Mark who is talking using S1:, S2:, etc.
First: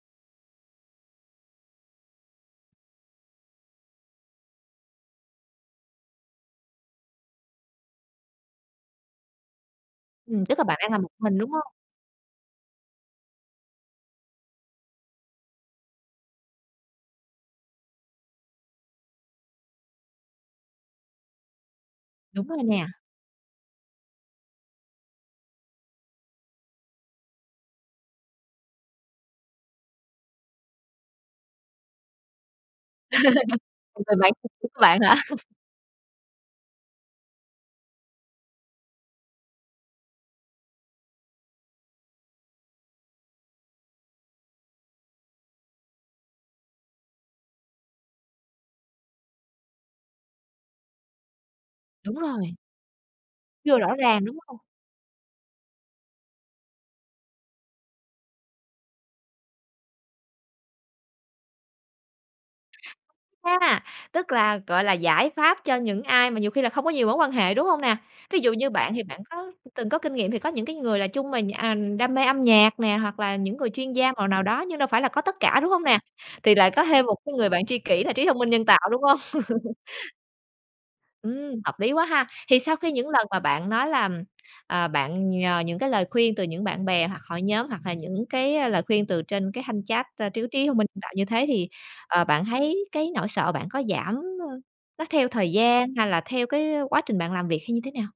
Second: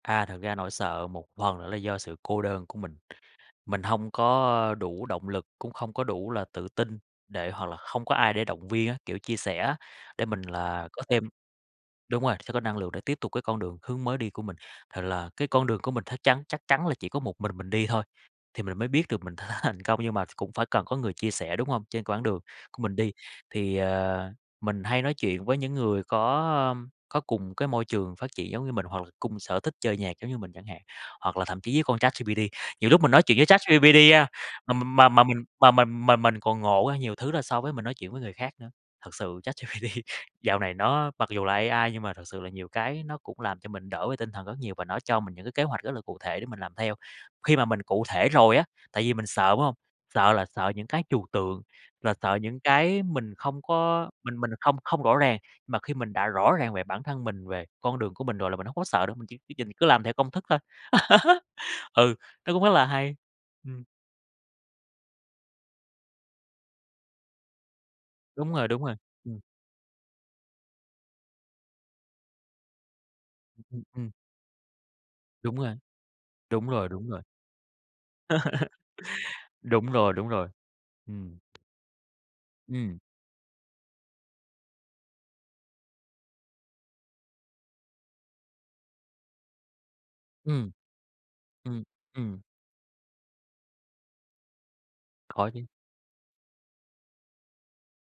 S1: À, thật ra nỗi sợ một phần nữa là do sự cô đơn của mình. Mình hông có, ơ, đủ động lực, cũng không có đủ là tự tin để hoặc là không có ai để động viên á, kiểu, chia sẻ á, để mình
S2: Ừm, tức là bạn
S1: là
S2: đang làm
S1: có
S2: một
S1: thêm
S2: mình, đúng hông?
S1: đúng rồi, sẽ có năng lượng để tiếp tục cái con đường, hướng mới đi của mình. Thì là cái con đường của mình thắc chắn chắc chắn là chỉ có một mình mình đi thôi, thì mình mới biết được mình th thành thành công, nhưng mà cũng phải cần có người chia sẻ, đúng hông? Trên quãng đường
S2: Đúng rồi
S1: của
S2: nè.
S1: mình đi, thì, ờ, mình hay nói chuyện với những người có, ơm, có cùng cái môi trường phát triển giống như mình, hoặc là cùng sở thích chơi nhạc giống như mình chẳng hạn. Hoặc là thậm chí với con Chat GPT, nhiều lúc mình nói chuyện với Chat
S2: Một
S1: GPD
S2: người
S1: á,
S2: bạn thân của
S1: mà m
S2: bạn
S1: mà
S2: hả?
S1: mà mình mà mình mà mình còn ngộ ra nhiều thứ là so với mình nói chuyện với người khác nữa. Thật sự Chat GPT dạo này nó mặc dù là AI nhưng mà thật sự là nhiều cái nó cũng làm cho mình đỡ về tinh thần rất nhiều, và nó cho mình những cái kế hoạch rất là cụ thể để mình làm theo. Khi mà mình cụ thể rồi á, tại vì mình sợ, đúng hông? Sợ là sợ những cái trừu tượng, là
S2: Đúng
S1: sợ
S2: rồi.
S1: những cái mình không
S2: Chưa rõ
S1: có
S2: ràng, đúng
S1: mình mình
S2: hông?
S1: không không rõ ràng, mà khi mình đã rõ ràng về bản thân mình, về con đường của mình rồi là mình hông có sợ nữa, mình chỉ cứ nhìn, cứ làm theo công thức thôi. Ừ, nó cũng rất là hay.
S2: A,
S1: Ừm.
S2: tức là, gọi là, giải pháp cho những ai mà nhiều khi là không có nhiều mối quan hệ, đúng hông nè? Thí dụ
S1: Đúng rồi,
S2: như
S1: đúng
S2: bạn
S1: rồi,
S2: thì bạn
S1: ừm.
S2: có từng có kinh nghiệm, thì có những cái người là chung mà nh à, đam mê âm nhạc nè, hoặc là những người
S1: Ừm,
S2: chuyên gia
S1: ừm.
S2: màu nào đó, nhưng đâu phải là có tất
S1: Đúng
S2: cả, đúng
S1: rồi.
S2: hông nè? Thì
S1: Đúng
S2: lại có
S1: rồi,
S2: thêm
S1: đúng
S2: một
S1: rồi.
S2: cái người bạn tri kỷ là trí thông minh nhân tạo, đúng hông?
S1: Đúng rồi, đúng rồi. Ừm.
S2: Ừm, hợp lý quá ha. Thì sau khi
S1: Ừm.
S2: những lần mà bạn nói là, ờ, bạn nhờ những cái lời khuyên từ những bạn bè hoặc hội nhóm hoặc là những cái, a, lời khuyên từ trên cái thanh chat, à, trí trí
S1: Ừm.
S2: thông minh nhân tạo như thế thì,
S1: Ừm,
S2: ờ,
S1: ừm.
S2: bạn thấy cái nỗi sợ bạn có giảm, ơ, nó theo
S1: Có
S2: thời
S1: chứ.
S2: gian hay là theo cái, ơ, quá trình bạn làm việc hay như thế nào?